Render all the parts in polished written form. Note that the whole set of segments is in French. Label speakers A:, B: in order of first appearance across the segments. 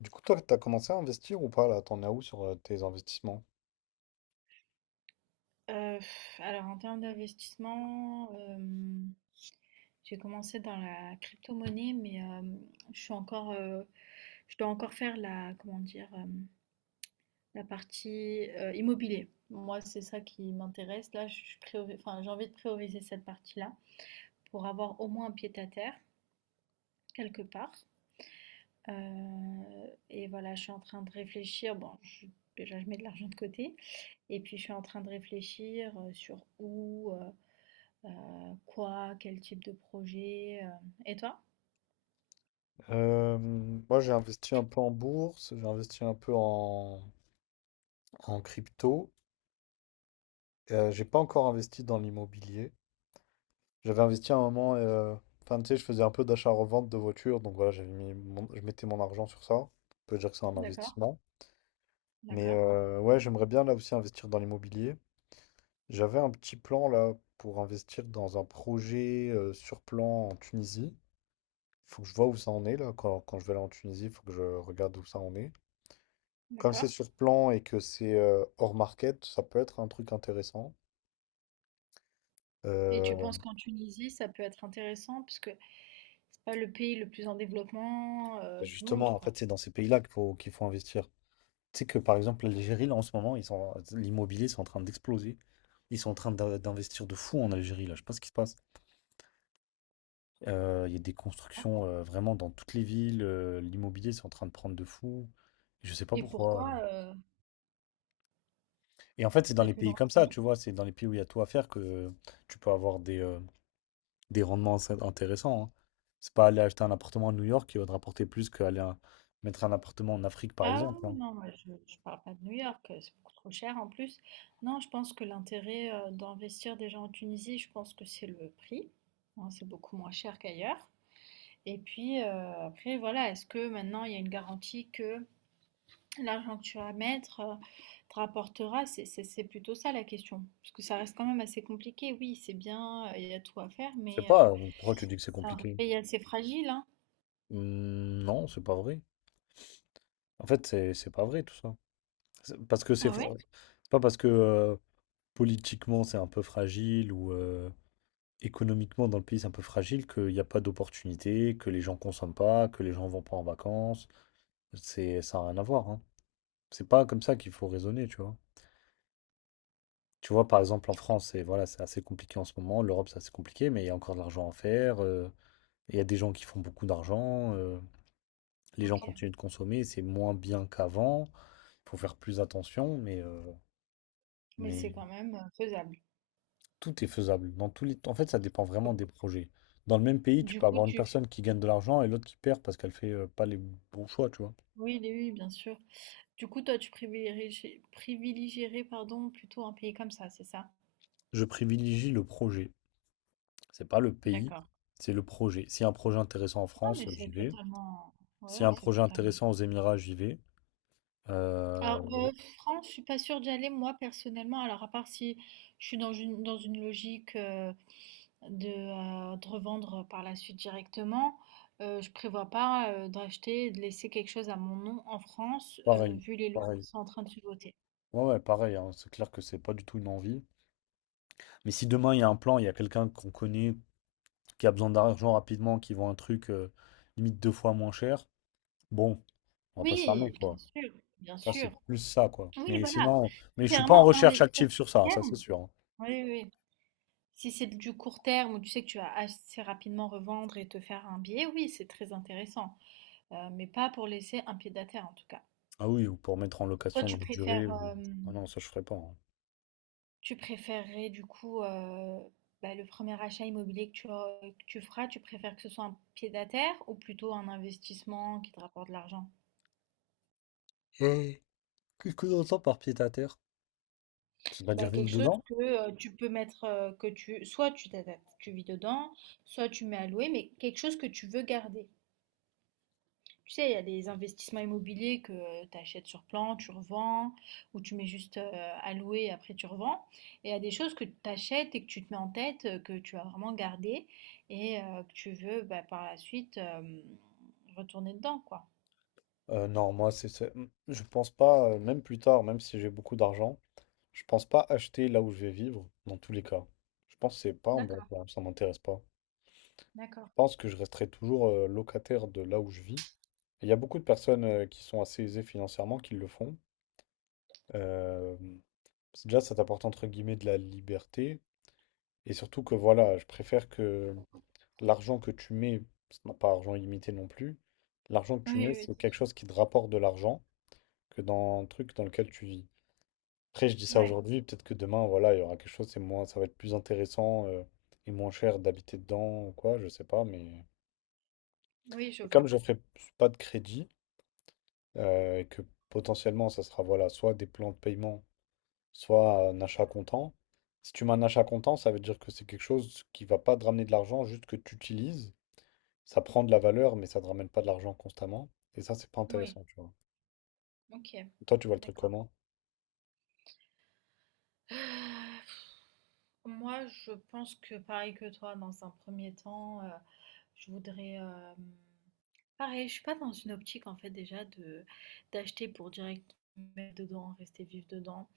A: Du coup, toi, t'as commencé à investir ou pas là? T'en as où sur tes investissements?
B: Heu, alors en termes d'investissement, j'ai commencé dans la crypto-monnaie, mais, je suis encore, je dois encore faire la comment dire? La partie, immobilier. Moi, c'est ça qui m'intéresse. Là, j'ai envie de prioriser cette partie-là pour avoir au moins un pied-à-terre quelque part. Et voilà, je suis en train de réfléchir. Bon, je déjà je mets de l'argent de côté et puis je suis en train de réfléchir, sur où, quoi? Quel type de projet? Et toi?
A: Moi, j'ai investi un peu en bourse, j'ai investi un peu en crypto. J'ai pas encore investi dans l'immobilier. J'avais investi à un moment, enfin, tu sais, je faisais un peu d'achat-revente de voitures, donc voilà, je mettais mon argent sur ça. On peut dire que c'est un
B: D'accord,
A: investissement. Mais
B: d'accord,
A: ouais, j'aimerais bien là aussi investir dans l'immobilier. J'avais un petit plan là pour investir dans un projet sur plan en Tunisie. Faut que je vois où ça en est là quand je vais aller en Tunisie, il faut que je regarde où ça en est. Comme
B: d'accord,
A: c'est sur plan et que c'est hors market, ça peut être un truc intéressant.
B: et tu
A: Euh,
B: penses qu'en Tunisie, ça peut être intéressant? Parce que c'est pas le pays le plus en développement, du monde,
A: Justement, en
B: quoi,
A: fait, c'est dans ces pays-là qu'il faut investir. Tu sais que par exemple, l'Algérie, là en ce moment, l'immobilier, c'est en train d'exploser. Ils sont en train d'investir de fou en Algérie, là. Je sais pas ce qui se passe. Il y a des
B: hein.
A: constructions vraiment dans toutes les villes. L'immobilier, c'est en train de prendre de fou. Je sais pas
B: Et
A: pourquoi.
B: pourquoi,
A: Et en fait, c'est dans
B: tu as
A: les
B: pu te
A: pays comme ça,
B: renseigner?
A: tu vois, c'est dans les pays où il y a tout à faire que tu peux avoir des rendements assez intéressants. Hein. C'est pas aller acheter un appartement à New York qui va te rapporter plus mettre un appartement en Afrique, par
B: Ah oui,
A: exemple.
B: oui,
A: Hein.
B: non, moi je parle pas de New York, c'est beaucoup trop cher en plus. Non, je pense que l'intérêt, d'investir déjà en Tunisie, je pense que c'est le prix, hein, c'est beaucoup moins cher qu'ailleurs, et puis, après voilà, est-ce que maintenant il y a une garantie que l'argent que tu vas mettre te rapportera, c'est plutôt ça la question. Parce que ça reste quand même assez compliqué. Oui, c'est bien, il y a tout à faire,
A: Je sais
B: mais
A: pas, pourquoi tu dis que c'est
B: c'est un
A: compliqué?
B: pays assez fragile, hein.
A: Non, c'est pas vrai. En fait, c'est pas vrai tout ça. Parce que c'est
B: Ah
A: fa-
B: ouais?
A: C'est pas parce que politiquement c'est un peu fragile ou économiquement dans le pays c'est un peu fragile qu'il n'y a pas d'opportunités, que les gens consomment pas, que les gens vont pas en vacances. C'est Ça n'a rien à voir. Hein. C'est pas comme ça qu'il faut raisonner, tu vois. Tu vois, par exemple, en France, c'est voilà, c'est assez compliqué en ce moment. L'Europe, c'est assez compliqué, mais il y a encore de l'argent à faire. Il y a des gens qui font beaucoup d'argent. Les gens
B: Ok.
A: continuent de consommer. C'est moins bien qu'avant. Il faut faire plus attention, mais, euh,
B: Mais c'est
A: mais
B: quand même faisable.
A: tout est faisable. En fait, ça dépend vraiment des projets. Dans le même pays, tu
B: Du
A: peux
B: coup,
A: avoir une
B: tu...
A: personne qui gagne de l'argent et l'autre qui perd parce qu'elle fait pas les bons choix, tu vois.
B: Oui, oui, oui, bien sûr. Du coup, toi, tu privilégierais, plutôt un pays comme ça, c'est ça?
A: Je privilégie le projet. C'est pas le pays,
B: D'accord.
A: c'est le projet. Si un projet intéressant en
B: Non,
A: France,
B: mais c'est
A: j'y vais.
B: totalement...
A: S'il y a
B: Ouais,
A: un
B: c'est
A: projet
B: totalement...
A: intéressant aux Émirats, j'y vais. Euh,
B: Alors, France, je suis pas sûre d'y aller moi personnellement. Alors, à part si je suis dans une logique de, de revendre par la suite directement, je prévois pas d'acheter, et de laisser quelque chose à mon nom en France,
A: Pareil,
B: vu les lois
A: pareil.
B: qui sont en train de se voter.
A: Ouais, ouais, pareil, hein. C'est clair que c'est pas du tout une envie. Mais si demain il y a un plan, il y a quelqu'un qu'on connaît qui a besoin d'argent rapidement, qui vend un truc limite deux fois moins cher, bon, on va pas se fermer,
B: Oui, bien
A: quoi.
B: sûr, bien
A: Ça, c'est
B: sûr.
A: plus ça, quoi.
B: Oui,
A: Mais
B: voilà.
A: sinon,
B: C'est
A: mais je suis pas en
B: vraiment
A: recherche
B: investir à
A: active sur ça, ça c'est
B: terme.
A: sûr. Hein.
B: Oui, oui. Si c'est du court terme où tu sais que tu vas assez rapidement revendre et te faire un billet, oui, c'est très intéressant. Mais pas pour laisser un pied à terre en tout cas.
A: Ah oui, ou pour mettre en
B: Toi,
A: location
B: tu
A: longue durée.
B: préfères,
A: Ah non, ça je ferai pas. Hein.
B: tu préférerais du coup bah, le premier achat immobilier que tu feras, tu préfères que ce soit un pied-à-terre ou plutôt un investissement qui te rapporte de l'argent?
A: Et qu'est-ce que l'on entend par pied à terre? Ça veut
B: Bah,
A: dire vivre
B: quelque chose
A: dedans?
B: que tu peux mettre, que tu, soit tu t'adaptes, tu vis dedans, soit tu mets à louer, mais quelque chose que tu veux garder. Tu sais, il y a des investissements immobiliers que tu achètes sur plan, tu revends, ou tu mets juste à louer et après tu revends. Et il y a des choses que tu achètes et que tu te mets en tête, que tu vas vraiment garder et que tu veux bah, par la suite retourner dedans, quoi.
A: Non, moi, je pense pas, même plus tard, même si j'ai beaucoup d'argent, je pense pas acheter là où je vais vivre, dans tous les cas. Je pense que c'est pas un bon
B: D'accord,
A: plan, ça m'intéresse pas.
B: d'accord.
A: Je pense que je resterai toujours locataire de là où je vis. Et il y a beaucoup de personnes qui sont assez aisées financièrement qui le font. Euh, Déjà, ça t'apporte entre guillemets de la liberté. Et surtout que voilà, je préfère que l'argent que tu mets, parce qu'on n'a pas argent illimité non plus, l'argent que tu
B: Oui,
A: mets,
B: oui,
A: c'est
B: c'est
A: quelque
B: sûr.
A: chose qui te rapporte de l'argent que dans un truc dans lequel tu vis. Après, je dis ça
B: Ouais,
A: aujourd'hui, peut-être que demain, voilà, il y aura quelque chose, c'est moins, ça va être plus intéressant et moins cher d'habiter dedans ou quoi, je sais pas, mais.
B: oui, je
A: Et comme
B: vois.
A: je ferai pas de crédit, et que potentiellement, ça sera voilà, soit des plans de paiement soit un achat comptant. Si tu mets un achat comptant, ça veut dire que c'est quelque chose qui va pas te ramener de l'argent, juste que tu utilises. Ça prend de la valeur, mais ça te ramène pas de l'argent constamment. Et ça, c'est pas
B: Oui,
A: intéressant, tu vois.
B: ok,
A: Toi, tu vois le truc
B: d'accord.
A: comment?
B: Moi, je pense que pareil que toi, dans un premier temps, je voudrais, pareil, je suis pas dans une optique en fait déjà de d'acheter pour direct mettre dedans, rester vivre dedans.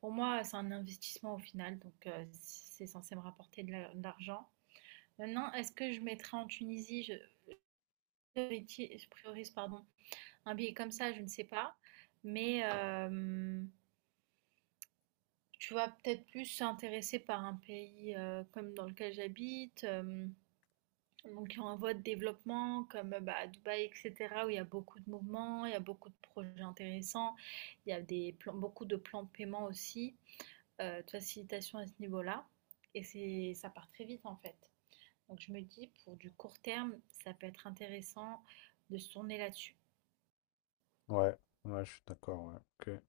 B: Pour moi, c'est un investissement au final, donc si, c'est censé me rapporter de la de l'argent. Maintenant, est-ce que je mettrais en Tunisie? Je prioriti je priorise, pardon, un billet comme ça, je ne sais pas. Mais hem, tu vas peut-être plus s'intéresser par un pays, comme dans lequel j'habite, hem donc, en voie de développement, comme bah, à Dubaï, etc., où il y a beaucoup de mouvements, il y a beaucoup de projets intéressants, il y a beaucoup de plans de paiement aussi, de facilitation à ce niveau-là. Et c'est, ça part très vite en fait. Donc, je me dis, pour du court terme, ça peut être intéressant de se tourner là-dessus.
A: Ouais, ouais, je suis d'accord, ouais.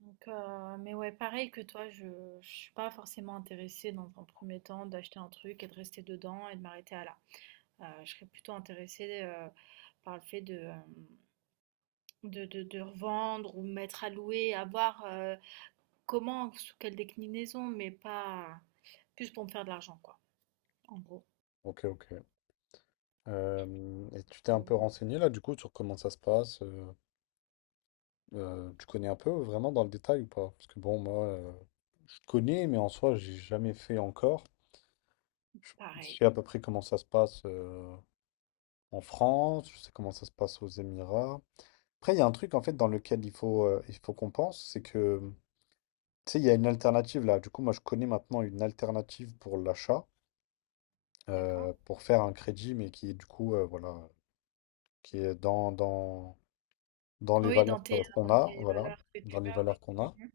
B: Donc, mais ouais, pareil que toi, je ne suis pas forcément intéressée dans un premier temps d'acheter un truc et de rester dedans et de m'arrêter à là. Je serais plutôt intéressée par le fait de. De revendre ou mettre à louer, à voir, comment, sous quelle déclinaison, mais pas plus pour me faire de l'argent quoi, en gros.
A: Ok, ok, ok. Et tu t'es un peu
B: Mmh,
A: renseigné là, du coup, sur comment ça se passe? Tu connais un peu vraiment dans le détail ou pas? Parce que bon, moi, je connais, mais en soi, j'ai jamais fait encore. Je je
B: pareil.
A: sais à peu près comment ça se passe en France, je sais comment ça se passe aux Émirats. Après, il y a un truc en fait dans lequel il faut qu'on pense, c'est que tu sais, il y a une alternative là. Du coup, moi je connais maintenant une alternative pour l'achat,
B: D'accord.
A: pour faire un crédit, mais qui est du coup, voilà, qui est dans les
B: Oui,
A: valeurs qu'on
B: dans
A: a,
B: tes
A: voilà,
B: valeurs que
A: dans
B: tu
A: les
B: as, oui.
A: valeurs qu'on a.
B: Mmh.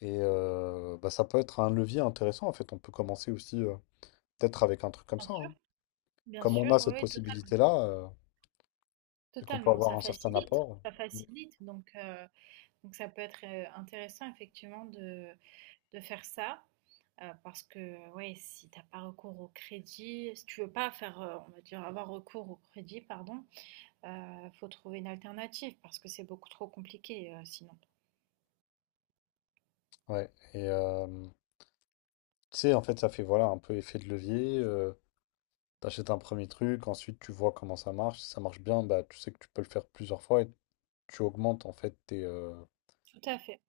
A: Et bah, ça peut être un levier intéressant en fait. On peut commencer aussi peut-être avec un truc comme
B: Bien
A: ça.
B: sûr,
A: Hein.
B: bien
A: Comme on
B: sûr,
A: a
B: oui,
A: cette
B: oui,
A: possibilité-là et qu'on peut
B: totalement.
A: avoir un certain apport.
B: Ça
A: Mm.
B: facilite donc ça peut être, intéressant effectivement de faire ça, parce que ouais, si t'as pas recours au crédit, si tu veux pas faire, on va dire avoir recours au crédit, pardon, faut trouver une alternative parce que c'est beaucoup trop compliqué, sinon.
A: Ouais, et tu sais, en fait, ça fait voilà un peu effet de levier. T'achètes un premier truc, ensuite tu vois comment ça marche. Si ça marche bien, bah tu sais que tu peux le faire plusieurs fois et tu augmentes en fait tes.
B: Tout à fait.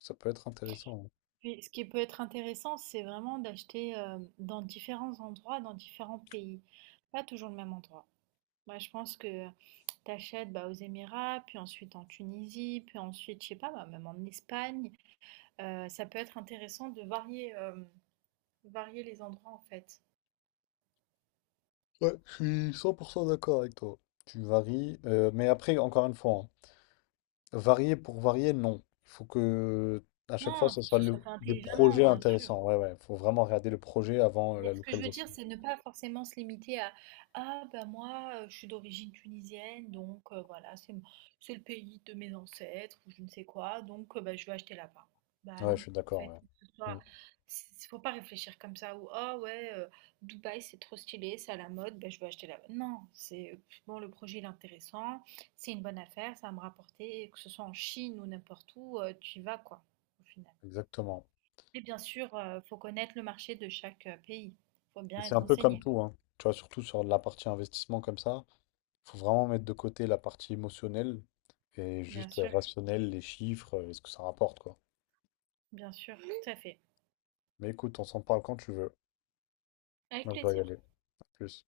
A: Ça peut être intéressant.
B: Puis ce qui peut être intéressant, c'est vraiment d'acheter, dans différents endroits, dans différents pays, pas toujours le même endroit. Moi, je pense que tu achètes, bah, aux Émirats, puis ensuite en Tunisie, puis ensuite, je sais pas, bah, même en Espagne. Ça peut être intéressant de varier, varier les endroits, en fait.
A: Hein. Ouais, je suis 100% d'accord avec toi. Tu varies, mais après, encore une fois, hein, varier pour varier, non. Il faut que à chaque fois,
B: Non,
A: ce
B: il faut que
A: soit
B: ce soit fait
A: des
B: intelligemment,
A: projets
B: bien sûr.
A: intéressants. Ouais, ouais, faut vraiment regarder le projet avant
B: Mais
A: la
B: ce que je veux
A: localisation.
B: dire, c'est ne pas forcément se limiter à ah ben moi je suis d'origine tunisienne donc voilà c'est le pays de mes ancêtres ou je ne sais quoi donc bah, je vais acheter là-bas. Bah
A: Ouais,
B: non
A: je suis
B: en
A: d'accord.
B: fait que ce
A: Ouais. Mm.
B: soit faut pas réfléchir comme ça ou ah ouais Dubaï c'est trop stylé c'est à la mode bah, je vais acheter là-bas. Non c'est bon le projet il est intéressant c'est une bonne affaire ça va me rapporter que ce soit en Chine ou n'importe où tu y vas quoi au final.
A: Exactement.
B: Et bien sûr, faut connaître le marché de chaque, pays. Faut
A: Et
B: bien
A: c'est
B: être
A: un peu comme
B: renseigné.
A: tout, hein. Tu vois, surtout sur la partie investissement comme ça, faut vraiment mettre de côté la partie émotionnelle et
B: Bien
A: juste
B: sûr,
A: rationnelle, les chiffres, et ce que ça rapporte, quoi.
B: bien sûr, tout à fait.
A: Mais écoute, on s'en parle quand tu veux.
B: Avec
A: Moi, je dois y
B: plaisir.
A: aller. À plus.